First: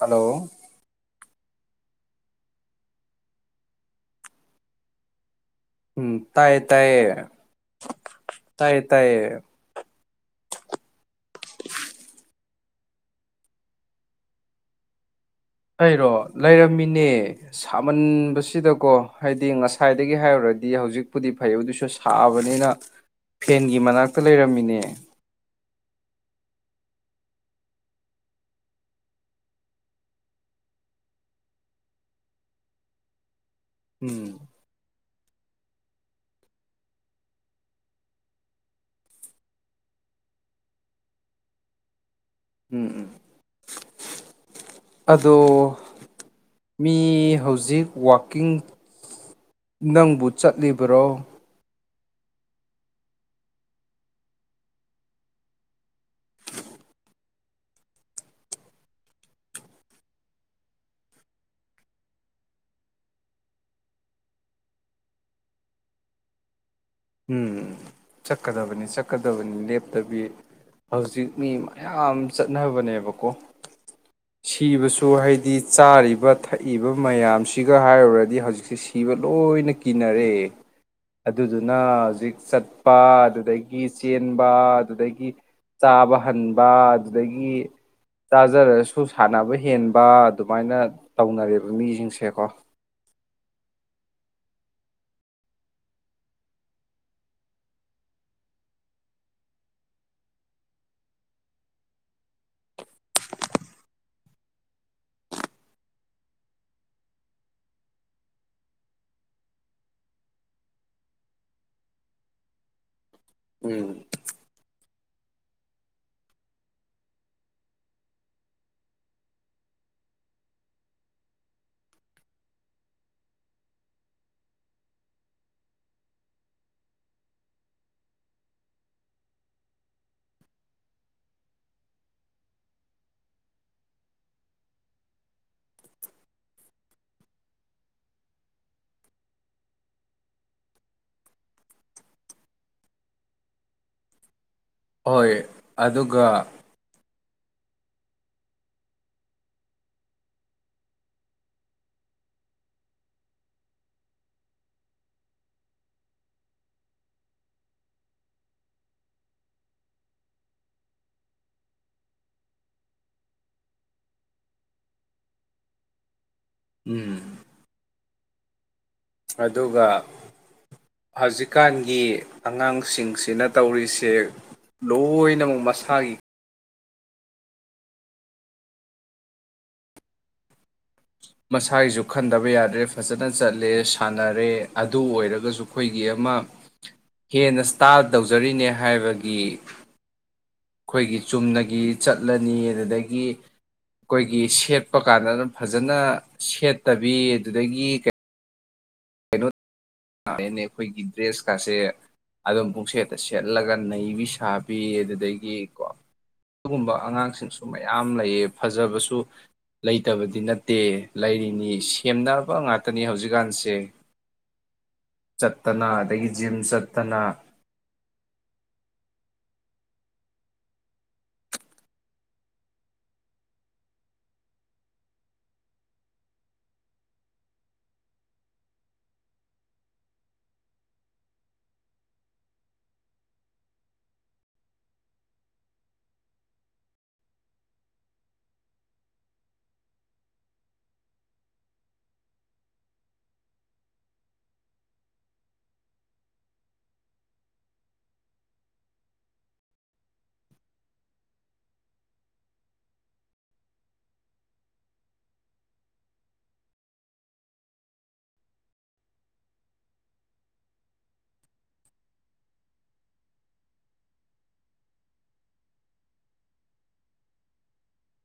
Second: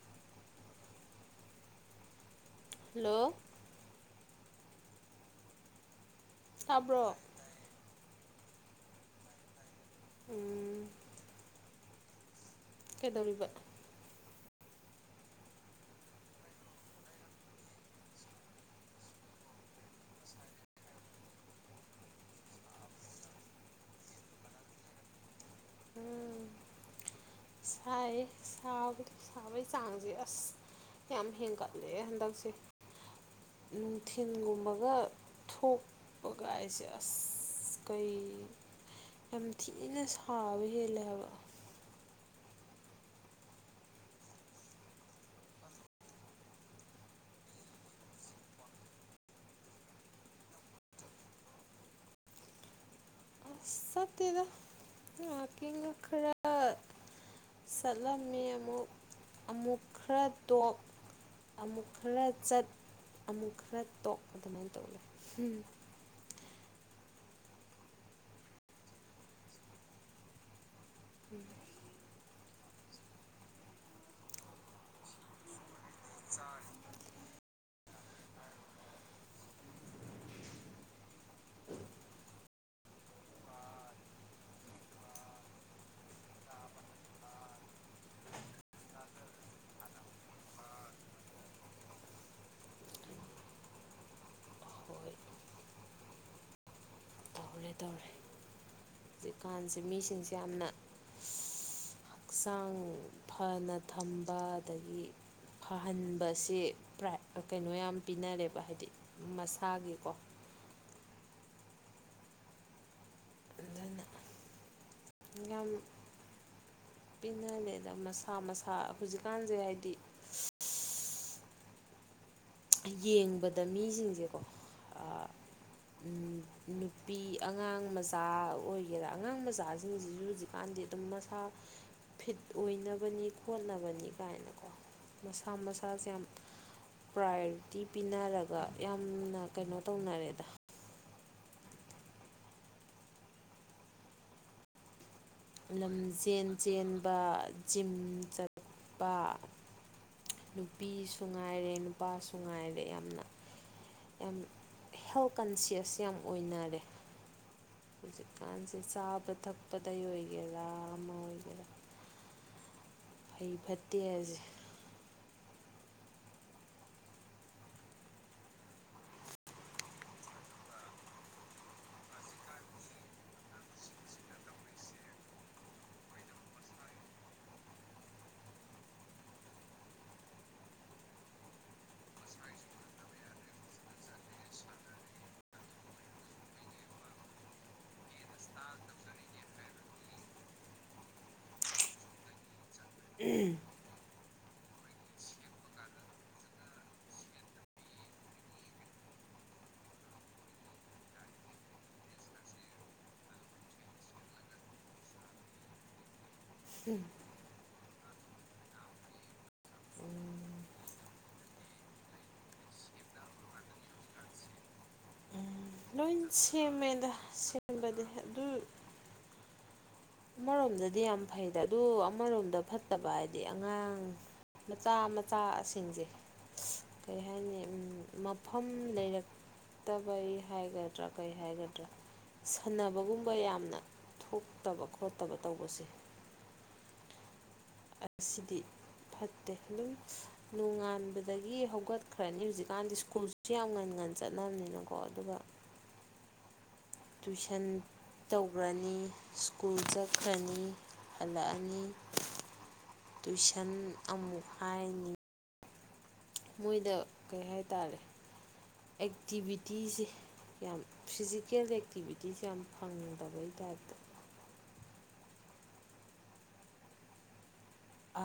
hello hello ꯎꯝ ꯇꯥꯏꯌꯦ ꯇꯥꯏꯌꯦ ꯇꯥꯕ꯭ꯔꯣ ꯇꯥꯏꯌꯦ ꯇꯥꯏꯌꯦ ꯎꯝ ꯀꯩꯗꯧꯔꯤꯕ ꯑꯩꯔꯣ ꯂꯩꯔꯝꯃꯤꯅꯦ ꯁꯥꯃꯟꯕꯁꯤꯗꯀꯣ ꯍꯥꯏꯗꯤ ꯉꯁꯥꯏꯗꯒꯤ ꯍꯥꯏꯔꯨꯔꯗꯤ ꯍꯧꯖꯤꯛꯄꯨꯗꯤ ꯐꯩ ꯑꯗꯨꯁꯨ ꯁꯥꯕꯅꯤꯅ ꯐꯦꯟꯒꯤ ꯃꯅꯥꯛꯇ ꯂꯩꯔꯝꯃꯤꯅꯦ ꯍꯥꯏꯕ ꯁꯥꯕꯒꯤ ꯆꯥꯡꯁꯦ ꯑꯁ ꯌꯥꯝ ꯍꯦꯟꯒꯠꯂꯦ ꯍꯟꯗꯛꯁꯦ ꯎꯝ ꯅꯨꯡꯊꯤꯟꯒꯨꯝꯕꯒ ꯊꯣꯛꯄꯒꯥꯏꯁꯦ ꯑꯁ ꯀꯩ ꯌꯥꯝ ꯊꯤꯅ ꯁꯥꯕ ꯍꯦꯜꯂꯦ ꯍꯥꯏꯕ ꯎꯝ ꯎꯝ ꯑꯗꯣ ꯃꯤ ꯍꯧꯖꯤꯛ ꯋꯥꯛꯀꯤꯡ ꯅꯪꯕꯨ ꯆꯠꯂꯤꯕ꯭ꯔꯣ ꯑꯁ ꯆꯠꯇꯦꯗ ꯋꯀꯤꯡ ꯈꯔ ꯆꯠꯂꯝꯃꯤ ꯑꯃꯨꯛ ꯑꯃꯨꯛ ꯈꯔ ꯇꯣꯛ ꯑꯃꯨꯛ ꯈꯔ ꯆꯠ ꯑꯃꯨꯛ ꯈꯔ ꯇꯣꯛ ꯑꯗꯨꯃꯥꯏꯅ ꯇꯧꯋꯦ ꯎꯝ ꯆꯠꯀꯗꯕꯅꯤ ꯆꯠꯀꯗꯕꯅꯤ ꯂꯦꯞꯇꯕꯤ ꯍꯧꯖꯤꯛ ꯃꯤ ꯃꯌꯥꯝ ꯆꯠꯅꯕꯅꯦꯕꯀꯣ ꯁꯤꯕꯁꯨ ꯍꯥꯏꯗꯤ ꯆꯥꯔꯤꯕ ꯊꯛꯏꯕ ꯃꯌꯥꯝꯁꯤꯒ ꯍꯥꯏꯔꯨꯔꯗꯤ ꯍꯧꯖꯤꯛꯁꯦ ꯁꯤꯕ ꯂꯣꯏꯅ ꯀꯤꯅꯔꯦ ꯑꯗꯨꯗꯨ ꯅ ꯍꯧꯖꯤꯛ ꯆꯠꯄ ꯑꯗꯨꯗꯒꯤ ꯆꯦꯟꯕ ꯑꯗꯨꯗꯒꯤ ꯆꯥꯕ ꯍꯟꯕ ꯑꯗꯨꯗꯒꯤ ꯆꯥꯖꯔꯁꯨ ꯁꯥꯟꯅꯕ ꯍꯦꯟꯕ ꯑꯗꯨꯃꯥꯏꯅ ꯇꯧꯅꯔꯦꯕ ꯃꯤꯁꯤꯡꯁꯦꯀꯣ ꯍꯣꯏ ꯇꯧꯔꯦ ꯇꯧꯔꯦ ꯍꯧꯖꯤꯛꯀꯥꯟꯁꯦ ꯃꯤꯁꯤꯡꯁꯦ ꯌꯥꯝꯅ ꯍꯛꯆꯥꯡ ꯐꯅ ꯊꯝꯕ ꯑꯗꯒꯤ ꯐꯍꯟꯕꯁ꯭ꯔ ꯀꯩꯅꯣ ꯌꯥꯝ ꯄꯤꯅꯔꯦꯕ ꯍꯥꯏꯗꯤ ꯃꯁꯥꯒꯤꯀꯣ ꯑꯗꯨꯅ ꯎꯝ ꯌꯥꯝ ꯄꯤꯅꯦꯗ ꯃꯁꯥ ꯃꯁꯥ ꯍꯧꯖꯤꯛꯀꯥꯟꯁꯦ ꯍꯥꯏꯗꯤ ꯌꯦꯡꯕꯗ ꯃꯤꯁꯤꯡꯁꯦꯀꯣ ꯅꯨꯄꯤ ꯑꯉꯥꯡ ꯃꯆꯥ ꯑꯣꯏꯒꯦꯔꯥ ꯑꯉꯥꯡ ꯃꯆꯥꯁꯤꯡꯁꯤꯁꯨ ꯍꯧꯖꯤꯛꯀꯥꯟꯗꯤ ꯑꯗꯨꯝ ꯃꯁꯥ ꯐꯤꯠ ꯑꯣꯏꯅꯕꯅꯤ ꯈꯣꯠꯅꯕꯅꯤ ꯀꯥꯏꯅꯀꯣ ꯃꯁꯥ ꯃꯁꯥꯁꯦ ꯌꯥꯝ ꯄ꯭ꯔꯥꯏꯌꯣꯔꯤꯇꯤ ꯄꯤꯅꯔꯒ ꯌꯥꯝꯅ ꯀꯩꯅꯣ ꯇꯧꯅꯔꯦꯗ ꯍꯣꯏ ꯑꯗꯨꯒ ꯂꯝꯖꯦꯟ ꯆꯦꯟꯕ ꯖꯤꯝ ꯆꯠꯛꯄ ꯅꯨꯄꯤꯁꯨ ꯉꯥꯏꯔꯦ ꯅꯨꯄꯥꯁꯨ ꯉꯥꯏꯔꯦ ꯌꯥꯝꯅ ꯌꯥꯝ ꯍꯦꯜꯊ ꯀꯟꯁꯤꯌꯁ ꯌꯥꯝ ꯑꯣꯏꯅꯔꯦ ꯍꯧꯖꯤꯛꯀꯥꯟꯁꯦ ꯆꯥꯕ ꯊꯛꯄꯗ ꯑꯣꯏ ꯒꯦꯔꯝ ꯑꯣꯏꯒꯔ ꯐꯩ ꯐꯠꯇꯦ ꯍꯥꯏꯁꯦ ꯎꯝ ꯑꯗꯨꯒ ꯍꯧꯖꯤꯛꯀꯥꯟꯒꯤ ꯑꯉꯥꯡꯁꯤꯡꯁꯤꯅ ꯇꯧꯔꯤꯁꯦ ꯂꯣꯏꯅꯃꯛ ꯃꯁꯥꯒꯤ ꯃꯁꯥꯒꯤꯁꯨ ꯈꯟꯗꯕ ꯌꯥꯗ꯭ꯔꯦ ꯐꯖꯅ ꯆꯠꯂꯦ ꯁꯥꯟꯅꯔꯦ ꯑꯗꯨ ꯑꯣꯏꯔꯒꯁꯨ ꯑꯩꯈꯣꯏꯒꯤ ꯑꯃ ꯍꯦꯟꯅ ꯏꯁꯇꯥꯜ ꯇꯧꯖꯔꯤꯅꯦ ꯍꯥꯏꯕꯒꯤ ꯑꯩꯈꯣꯏꯒꯤ ꯆꯨꯝꯅꯒꯤ ꯆꯠꯂꯅꯤ ꯑꯗꯨꯅ ꯑꯗꯒꯤ ꯑꯩꯈꯣꯏꯒꯤ ꯁꯦꯠꯄ ꯀꯥꯟꯗ ꯑꯗꯨ ꯐꯖꯅ ꯁꯦꯠꯇꯕꯤ ꯑꯗꯨꯗꯒꯤ ꯀꯩ ꯀꯩꯅꯣ ꯅꯦ ꯑꯩꯈꯣꯏꯒꯤ ꯗ꯭ꯔꯦꯁꯀꯁꯦ ꯑꯗꯨꯝ ꯄꯨꯡꯁꯦꯠꯇ ꯁꯦꯠꯂꯒ ꯅꯩꯕꯤ ꯁꯥꯕꯤ ꯑꯗꯨꯗꯒꯤ ꯀꯣ ꯑꯗꯨꯒꯨꯝꯕ ꯑꯉꯥꯡꯁꯤꯡꯁꯨ ꯃꯩ ꯃꯌꯥꯝ ꯂꯩꯌꯦ ꯐꯖꯕꯁꯨ ꯂꯩꯇꯕꯗꯤ ꯅꯠꯇꯦ ꯂꯩꯔꯤꯅꯤ ꯁꯦꯝꯅꯅꯕ ꯉꯥꯛꯇꯅꯤ ꯍꯧꯖꯤꯛꯀꯥꯟꯁꯦ ꯆꯠꯇꯅ ꯂꯣꯏ ꯑꯗꯒꯤ ꯖꯤꯝ ꯁꯦꯝꯃꯦꯗ ꯆꯠꯇꯅ ꯁꯦꯝꯕꯗꯤ ꯑꯗꯨ ꯑꯃꯔꯣꯝꯗꯗꯤ ꯌꯥꯝ ꯐꯩꯗ ꯑꯗꯨ ꯑꯃꯔꯣꯝꯗ ꯐꯠꯇꯕ ꯍꯥꯏꯗꯤ ꯑꯉꯥꯡ ꯃꯆꯥ ꯃꯆꯥꯁꯤꯡꯁꯦ ꯀꯔꯤ ꯍꯥꯏꯅꯤ ꯃꯐꯝ ꯂꯩꯔꯛꯇꯕꯩ ꯍꯥꯏꯒꯗ꯭ꯔꯥ ꯀꯔꯤ ꯍꯥꯏꯒꯗ꯭ꯔꯥ ꯁꯥꯟꯅꯕꯒꯨꯝꯕ ꯌꯥꯝꯅ ꯊꯣꯛꯇꯕ ꯈꯣꯠꯇꯕ ꯇꯧꯕꯁꯦ ꯑꯁꯤꯗꯤ ꯐꯠꯇꯦ ꯑꯗꯨꯝ ꯅꯣꯡꯉꯥꯟꯕꯗꯒꯤ ꯍꯧꯒꯠꯈ꯭ꯔꯅꯤ ꯍꯧꯖꯤꯛꯀꯥꯟꯗꯤ ꯁ꯭ꯀꯨꯜꯁꯨ ꯌꯥꯝ ꯉꯟ ꯉꯟ ꯆꯠꯅꯕꯅꯤꯅꯀꯣ ꯑꯗꯨꯒ ꯇꯨꯏꯁꯟ ꯇꯧꯈ꯭ꯔꯅꯤ ꯁ꯭ꯀꯨꯜ ꯆꯠꯈ꯭ꯔꯅꯤ ꯍꯜꯂꯛꯑꯅꯤ ꯇꯨꯏꯁꯟ ꯑꯃꯨꯛ ꯍꯥꯏꯅꯤ ꯃꯣꯏꯗ ꯀꯩ ꯍꯥꯏ ꯇꯥꯔꯦ ꯑꯦꯛꯇꯤꯚꯤꯇꯤꯁꯦ ꯌꯥꯝ ꯐꯤꯖꯤꯀꯦꯜ ꯑꯦꯛꯇꯤꯚꯤꯇꯤꯁꯦ ꯌꯥꯝ ꯐꯪꯗꯕꯩ ꯇꯥꯏꯞꯇ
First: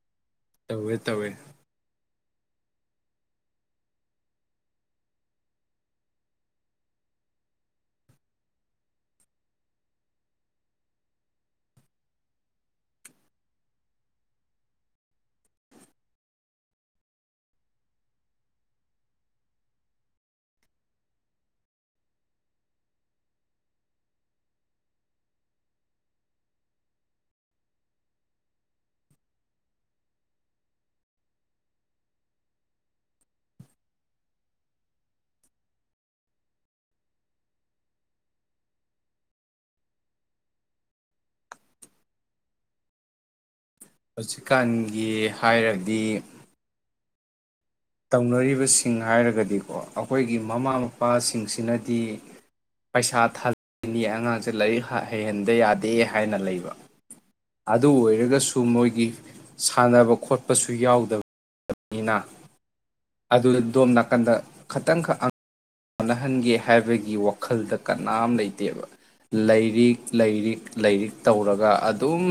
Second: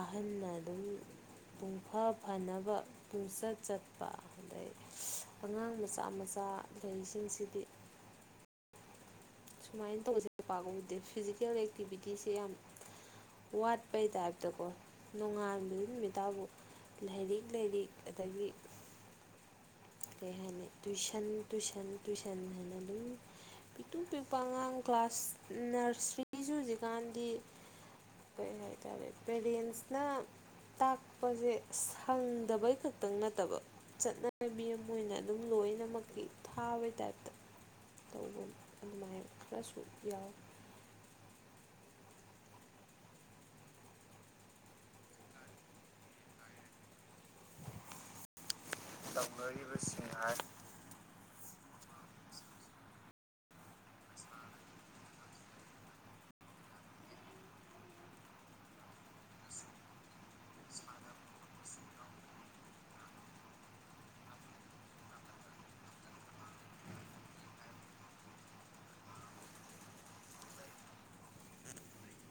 ꯑꯍꯟꯅ ꯑꯗꯨꯝ ꯇꯧꯋꯦ ꯇꯧꯋꯦ ꯄꯨꯡꯐꯥ ꯐꯅꯕ ꯄꯨꯡꯆꯠ ꯆꯠꯄ ꯑꯗꯩ ꯑꯉꯥꯡ ꯃꯆꯥ ꯃꯆꯥ ꯂꯩꯁꯤꯡꯁꯤꯗꯤ ꯁꯨꯃꯥꯏꯅ ꯇꯧꯕꯁꯦ ꯄꯥꯛꯀꯕꯨꯗꯦ ꯐꯤꯖꯤꯀꯦꯜ ꯑꯦꯛꯇꯤꯚꯤꯇꯤꯁꯦ ꯌꯥꯝ ꯋꯥꯠꯄꯩ ꯇꯥꯏꯞꯇꯀꯣ ꯅꯣꯡꯉꯥꯟꯕꯒꯤ ꯅꯨꯃꯤꯠꯠꯇꯥꯕꯨ ꯂꯥꯏꯔꯤꯛ ꯂꯥꯏꯔꯤꯛ ꯑꯗꯒꯤ ꯀꯩ ꯍꯥꯏꯅꯤ ꯇꯨꯏꯁꯟ ꯇꯨꯏꯁꯟ ꯇꯨꯏꯁꯟ ꯍꯥꯏꯅ ꯑꯗꯨꯝ ꯄꯤꯛꯇꯨꯡ ꯄꯤꯛꯄ ꯑꯉꯥꯡ ꯀ꯭ꯂꯥꯁ ꯅꯔꯁꯔꯤꯁꯨ ꯍꯧꯖꯤꯛꯀꯥꯟꯗꯤ ꯀꯩ ꯍꯥꯏꯇꯥꯔꯦ ꯄꯦꯔꯦꯟꯁꯅ ꯇꯥꯛꯄꯁꯦ ꯁꯪꯗꯕꯩ ꯈꯛꯇꯪ ꯅꯠꯇꯕ ꯆꯠꯅꯕꯤ ꯑꯃ ꯃꯣꯏꯅ ꯑꯗꯨꯝ ꯂꯣꯏꯅꯃꯛꯀꯤ ꯊꯥꯕꯩ ꯇꯥꯏꯞꯇ ꯇꯧꯕ ꯑꯗꯨꯃꯥꯏꯅ ꯈꯔꯁꯨ ꯌꯥꯎꯋꯤ ꯍꯧꯖꯤꯛꯀꯥꯟꯒꯤ ꯍꯥꯏꯔꯗꯤ ꯇꯧꯅꯔꯤꯕꯁꯤꯡ ꯍꯥꯏꯔꯒꯗꯤꯀꯣ ꯑꯩꯈꯣꯏꯒꯤ ꯃꯃꯥ ꯃꯄꯥꯁꯤꯡ ꯁꯤꯡꯁꯤꯅꯗꯤ ꯄꯩꯁꯥ ꯊꯥꯅꯤ ꯑꯉꯥꯡꯁꯦ ꯂꯥꯏꯔꯤꯛ ꯍꯩꯍꯟꯗ ꯌꯥꯗꯦ ꯍꯥꯏꯅ ꯂꯩꯕ ꯑꯗꯨ ꯑꯣꯏꯔꯒꯁꯨ ꯃꯣꯏꯒꯤ ꯁꯥꯟꯅꯕ ꯈꯣꯠꯄꯁꯨ ꯌꯥꯎꯗꯕꯅꯤꯅ ꯑꯗꯨ ꯗꯣꯝ ꯅꯥꯀꯟꯗ ꯈꯇꯪ ꯈꯛꯪ ꯍꯣꯠꯅꯍꯟꯒꯦ ꯍꯥꯏꯕꯒꯤ ꯋꯥꯈꯜꯗ ꯀꯅꯥꯝ ꯂꯩꯇꯦꯕ ꯂꯥꯏꯔꯤꯛ ꯂꯥꯏꯔꯤꯛ ꯂꯥꯏꯔꯤꯛ ꯇꯧꯔꯒ ꯑꯗꯨꯝ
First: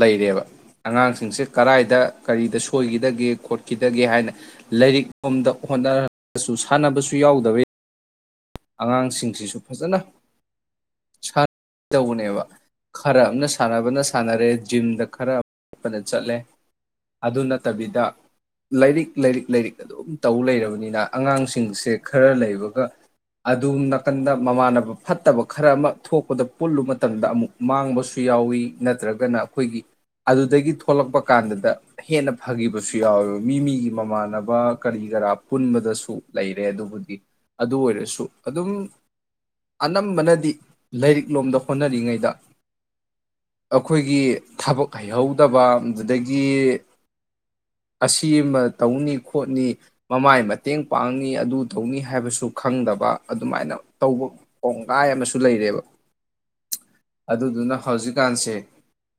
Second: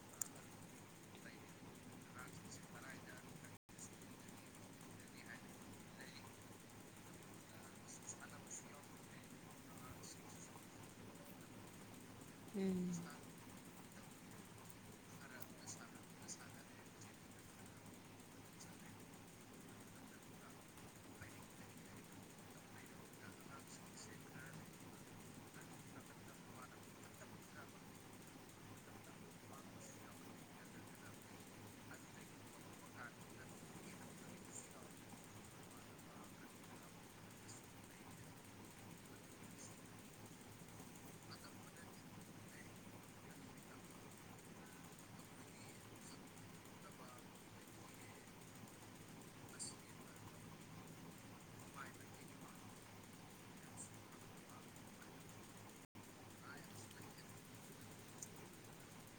ꯂꯩꯔꯦꯕ ꯑꯉꯥꯡꯁꯤꯡꯁꯦ ꯀꯗꯥꯏꯗ ꯀꯔꯤꯗ ꯁꯣꯏꯈꯤꯗꯒꯦ ꯈꯣꯠꯈꯤꯗꯒꯦ ꯍꯥꯏꯅ ꯂꯥꯏꯔꯤꯛ ꯂꯣꯝꯗ ꯍꯣꯠꯅꯁꯨ ꯁꯥꯟꯅꯕꯁꯨ ꯌꯥꯎꯗꯕꯒꯤ ꯑꯉꯥꯡꯁꯤꯡꯁꯤꯁꯨ ꯐꯖꯅ ꯇꯧꯕꯅꯦꯕ ꯎꯝ ꯈꯔ ꯑ ꯑꯃꯅ ꯁꯥꯟꯅꯕ ꯐꯕꯅ ꯁꯥꯟꯅꯔꯦ ꯖꯤꯝꯗ ꯈꯔꯣꯠꯄꯅ ꯆꯠꯂꯦ ꯑꯗꯨ ꯅꯠꯇꯕꯤꯗ ꯂꯥꯏꯔꯤꯛ ꯂꯥꯏꯔꯤꯛ ꯂꯥꯏꯔꯤꯛ ꯑꯗꯨꯝ ꯇꯧ ꯂꯩꯔꯕꯅꯤꯅ ꯑꯉꯥꯡꯁꯤꯡꯁꯦ ꯈꯔ ꯂꯩꯕꯒ ꯑꯗꯨꯝ ꯅꯥꯀꯟꯗ ꯃꯃꯥꯟꯅꯕ ꯐꯠꯇꯕ ꯈꯔ ꯑꯃ ꯊꯣꯛꯄꯗ ꯄꯨꯜꯂꯨ ꯃꯇꯝꯗ ꯑꯃꯨꯛ ꯃꯥꯡꯕꯁꯨ ꯌꯥꯎꯋꯤ ꯅꯠꯇ꯭ꯔꯒꯅ ꯑꯩꯈꯣꯏꯒꯤ ꯑꯗꯨꯗꯒꯤ ꯊꯣꯛꯂꯛꯄ ꯀꯥꯟꯗꯨꯗ ꯍꯦꯟꯅ ꯐꯈꯤꯕꯁꯨ ꯌꯥꯎꯋꯦꯕ ꯃꯤ ꯃꯤꯒꯤ ꯃꯃꯥꯟꯅꯕ ꯀꯔꯤ ꯀꯔꯥ ꯄꯨꯟꯕꯗꯁꯨ ꯂꯩꯔꯦ ꯑꯗꯨꯕꯨꯗꯤ ꯑꯗꯨ ꯑꯣꯏꯔꯁꯨ ꯑꯗꯨꯝ ꯑꯅꯝꯕꯅꯗꯤ ꯂꯥꯏꯔꯤꯛ ꯂꯣꯝꯗ ꯍꯣꯠꯅꯔꯤꯉꯩꯗ ꯑꯩꯈꯣꯏꯒꯤ ꯊꯕꯛ ꯍꯩꯍꯧꯗꯕ ꯑꯗꯨꯗꯒꯤ ꯑꯁꯤꯃ ꯇꯧꯅꯤ ꯈꯣꯠꯅꯤ ꯃꯃꯥꯏ ꯃꯇꯦꯡ ꯄꯥꯡꯅꯤ ꯑꯗꯨ ꯇꯧꯅꯤ ꯍꯥꯏꯕꯁꯨ ꯈꯪꯗꯕ ꯑꯗꯨꯃꯥꯏꯅ ꯇꯧꯕ ꯄꯣꯡꯒꯥꯏ ꯑꯃꯁꯨ ꯂꯩꯔꯦꯕ ꯑꯗꯨꯗꯨꯅ ꯍꯧꯖꯤꯛꯀꯥꯟꯁꯦ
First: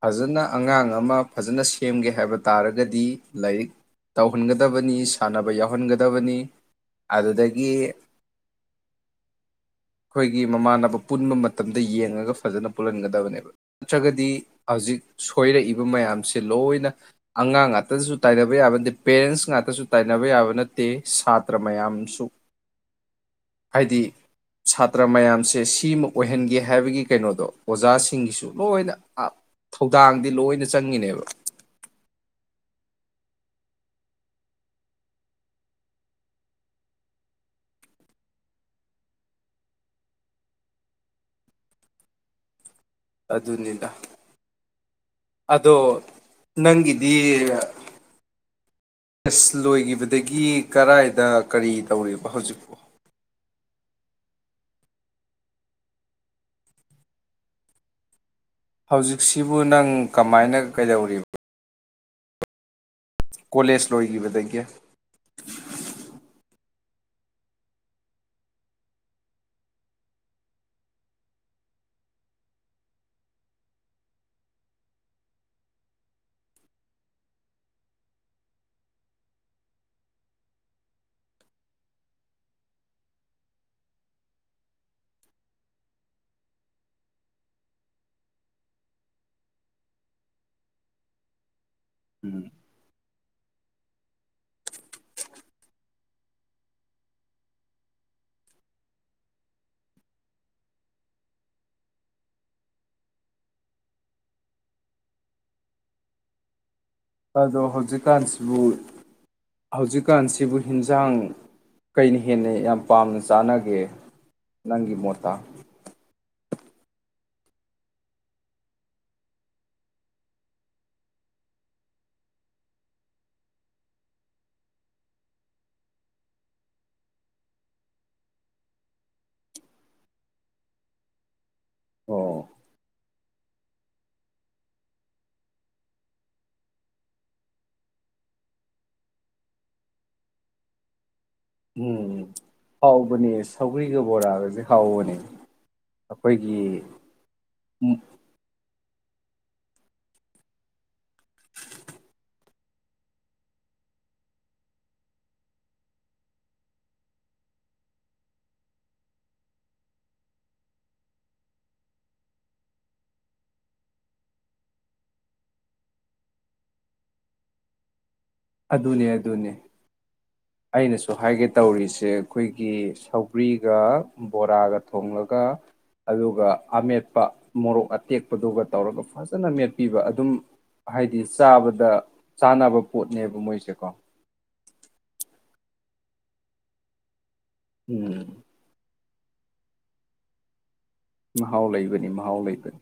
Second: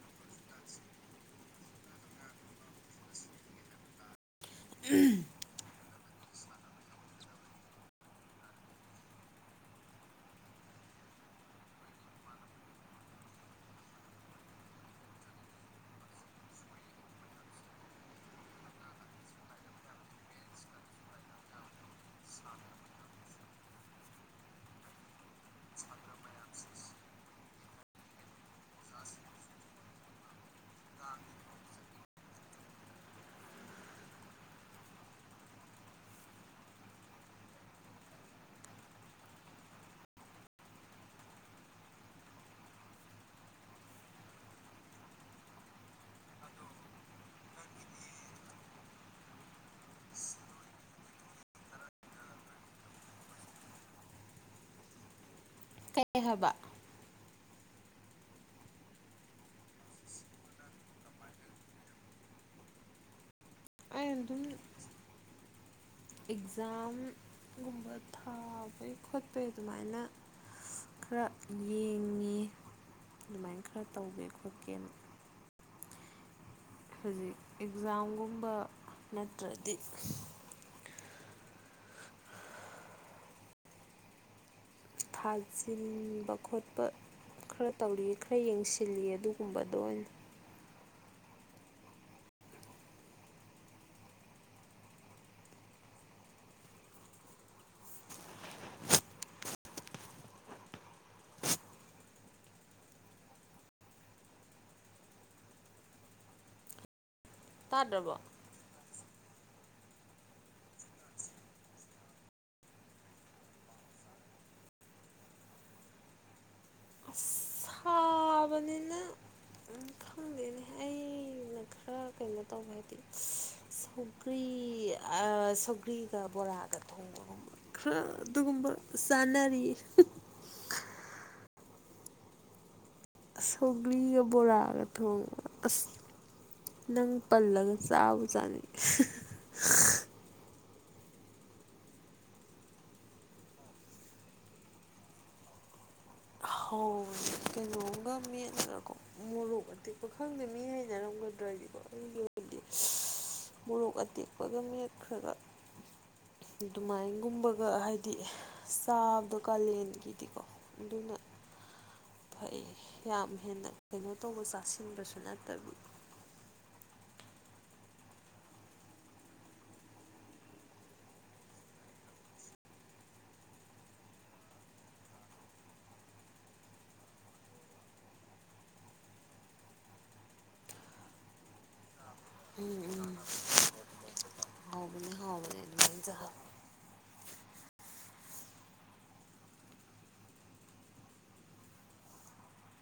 ꯐꯖꯅ ꯑꯉꯥꯡ ꯑꯃ ꯐꯖꯅ ꯁꯦꯝꯒꯦ ꯍꯥꯏꯕ ꯇꯥꯔꯒꯗꯤ ꯂꯥꯏꯔꯤꯛ ꯇꯧꯍꯟꯒꯗꯕꯅꯤ ꯁꯥꯟꯅꯕ ꯌꯥꯎꯍꯟꯒ ꯗꯕꯅꯤ ꯑꯗꯨꯗꯒꯤ ꯑꯩꯈꯣꯏꯒꯤ ꯃꯃꯥꯟꯅꯕ ꯄꯨꯟꯕ ꯃꯇꯝꯗ ꯌꯦꯡꯉꯒ ꯐꯖꯅ ꯄꯨꯜꯍꯟꯒꯗꯕꯅꯦꯕ ꯅꯠꯇ꯭ꯔꯒꯗꯤ ꯍꯧꯖꯤꯛ ꯁꯣꯏꯔꯛꯏꯕ ꯃꯌꯥꯝꯁꯦ ꯂꯣꯏꯅ ꯑꯉꯥꯡ ꯉꯥꯛꯇꯗꯁꯨ ꯇꯥꯏꯅꯕ ꯌꯥꯕ ꯅꯠꯇꯦ ꯄꯦꯔꯦꯟꯁ ꯉꯥꯛꯇꯁꯨ ꯇꯥꯏꯅꯕ ꯌꯥꯕ ꯅꯠꯇꯦ ꯁꯥꯇ꯭ꯔ ꯃꯌꯥꯝꯁꯨ ꯍꯥꯏꯗꯤ ꯁꯥꯇ꯭ꯔ ꯃꯌꯥꯝ ꯁꯦ ꯁꯤꯃ ꯑꯣꯏꯍꯟꯒꯦ ꯍꯥꯏꯕꯒꯤ ꯀꯩꯅꯣꯗꯣ ꯑꯣꯖꯥꯁꯤꯡꯒꯤꯁꯨ ꯂꯣꯏꯅ ꯊꯧꯗꯥꯡꯗꯤ ꯂꯣꯏꯅ ꯆꯪꯉꯤꯅꯦꯕ ꯑꯗꯨꯅꯤꯅ ꯑꯗꯣ ꯅꯪꯒꯤꯗꯤ ꯀꯦꯁ ꯂꯣꯏꯈꯤꯕꯗꯒꯤ ꯀꯔꯥꯏꯗ ꯀꯔꯤ ꯇꯧꯔꯤꯕ ꯍꯧꯖꯤꯛꯄꯣ ꯇꯍꯕ ꯍꯧꯖꯤꯛꯁꯤꯕꯨ ꯅꯪ ꯀꯃꯥꯏꯅ ꯀꯩꯗꯧꯔꯤꯕ ꯀꯣꯂꯦꯖ ꯑꯩ ꯑꯣꯏꯒꯤꯕ ꯑꯗꯨꯝ ꯇꯦꯡ ꯀꯦ ꯨꯝꯕ ꯊꯥꯕꯩ ꯈꯣꯠꯄꯩ ꯑꯗꯨꯃꯥꯏꯅ ꯈꯔ ꯌꯦꯡꯉꯦ ꯑꯗꯨꯃꯥꯏꯅ ꯈꯔ ꯇꯧꯒꯦ ꯈꯣꯠꯀꯦꯅ ꯍꯧꯖꯤꯛ ꯑꯦꯛꯖꯥꯝꯒꯨꯝꯕ ꯅꯠꯇ꯭ꯔꯗꯤ ꯊꯥꯖꯤꯟꯕ ꯈꯣꯠꯄ ꯈꯔ ꯇꯧꯔꯤ ꯈꯔ ꯌꯦꯡꯁꯤꯜꯂꯤ ꯑꯗꯨꯒꯨꯝꯕꯗꯣ ꯑꯣꯏꯅ ꯎꯝ ꯑꯗꯣ ꯇꯥꯗ꯭ꯔꯕꯣ ꯍꯧꯖꯤꯛꯀꯥꯟꯁꯤꯕꯨ ꯍꯧꯖꯤꯛꯀꯥꯟꯁꯤꯕꯨ ꯍꯟꯁꯥꯡ ꯀꯩꯅ ꯍꯦꯟꯅ ꯌꯥꯝ ꯄꯥꯝꯅ ꯆꯥꯅꯒꯦ ꯅꯪꯒꯤ ꯃꯣꯠꯇ ꯑꯁ ꯁꯥꯕꯅꯤꯅ ꯈꯪꯗꯦꯅꯦ ꯑꯩꯅ ꯈꯔ ꯀꯩꯅꯣ ꯇꯧꯕ ꯍꯥꯏꯗꯤ ꯁꯧꯒ꯭ꯔꯤ ꯁꯧꯒ꯭ꯔꯤꯒ ꯕꯣꯔꯥꯒ ꯊꯣꯡꯕꯒꯨꯝꯕ ꯈꯔ ꯑꯗꯨꯒꯨꯝꯕ ꯆꯥꯅꯔꯤ ꯑꯣ ꯁꯧꯒ꯭ꯂꯤꯒ ꯕꯣꯔꯥꯒ ꯊꯣꯡꯉꯒ ꯑꯁ ꯅꯪ ꯄꯜꯂꯒ ꯆꯥꯕ ꯆꯥꯅꯤꯡ ꯎꯝ ꯍꯥꯎꯕꯅꯤ ꯁꯥꯎꯒ꯭ꯔꯤ ꯕꯔꯥꯖꯤ ꯍꯥꯎꯕꯅꯤ ꯍ ꯀꯩꯅꯣꯕ ꯃꯤꯔꯀꯣ ꯃꯣꯔꯣꯛ ꯑꯇꯦꯛꯄ ꯈꯪꯗꯕꯅꯤ ꯍꯥꯏꯅ ꯔꯝꯒꯗ꯭ꯔ ꯍꯥꯏꯣ ꯍꯥꯏꯗꯤ ꯃꯣꯔꯣꯛ ꯑꯇꯦꯛꯄꯒ ꯃꯦꯠꯈ꯭ꯔꯒ ꯑꯗꯨꯃꯥꯏꯅꯒꯨꯝꯕꯒ ꯍꯥꯏꯗꯤ ꯆꯥꯕꯗꯣ ꯀꯥꯂꯦꯟꯒꯤꯗꯤꯀꯣ ꯑꯗꯨꯅ ꯐꯩ ꯌꯥꯝ ꯍꯦꯟꯅ ꯀꯩꯅꯣ ꯇꯧꯕ ꯆꯥꯁꯤꯟꯕꯁꯨ ꯅꯠꯇꯕꯤ ꯑꯗꯨꯅꯦ ꯑꯗꯨꯅꯦ ꯑꯩꯅꯁꯨ ꯍꯥꯏꯒꯦ ꯇꯧꯔꯤꯁꯦ ꯑꯩꯈꯣꯏꯒꯤ ꯁꯒ꯭ꯔꯤꯒ ꯕꯣꯔꯥꯒ ꯊꯣꯡꯂꯒ ꯑꯗꯨꯒ ꯑꯃꯦꯠꯄ ꯃꯣꯔꯣꯛ ꯑꯇꯦꯛꯄꯗꯨꯒ ꯇꯧꯔꯒ ꯐꯖꯅ ꯃꯦꯠꯄꯤꯕ ꯑꯗꯨꯝ ꯍꯥꯏꯗꯤ ꯆꯥꯕꯗ ꯆꯥꯅꯕ ꯎꯝ ꯎꯝ ꯄꯣꯠꯅꯦꯕ ꯃꯣꯏꯁꯦꯀꯣ ꯍꯥꯎꯕꯅꯦ ꯍꯥꯎꯕꯅꯦ ꯑꯗꯨꯃꯥꯏꯅ ꯆꯥꯕ ꯎꯝ ꯃꯍꯥꯎ ꯂꯩꯕꯅꯤ ꯃꯍꯥꯎ ꯂꯩꯕꯅꯤ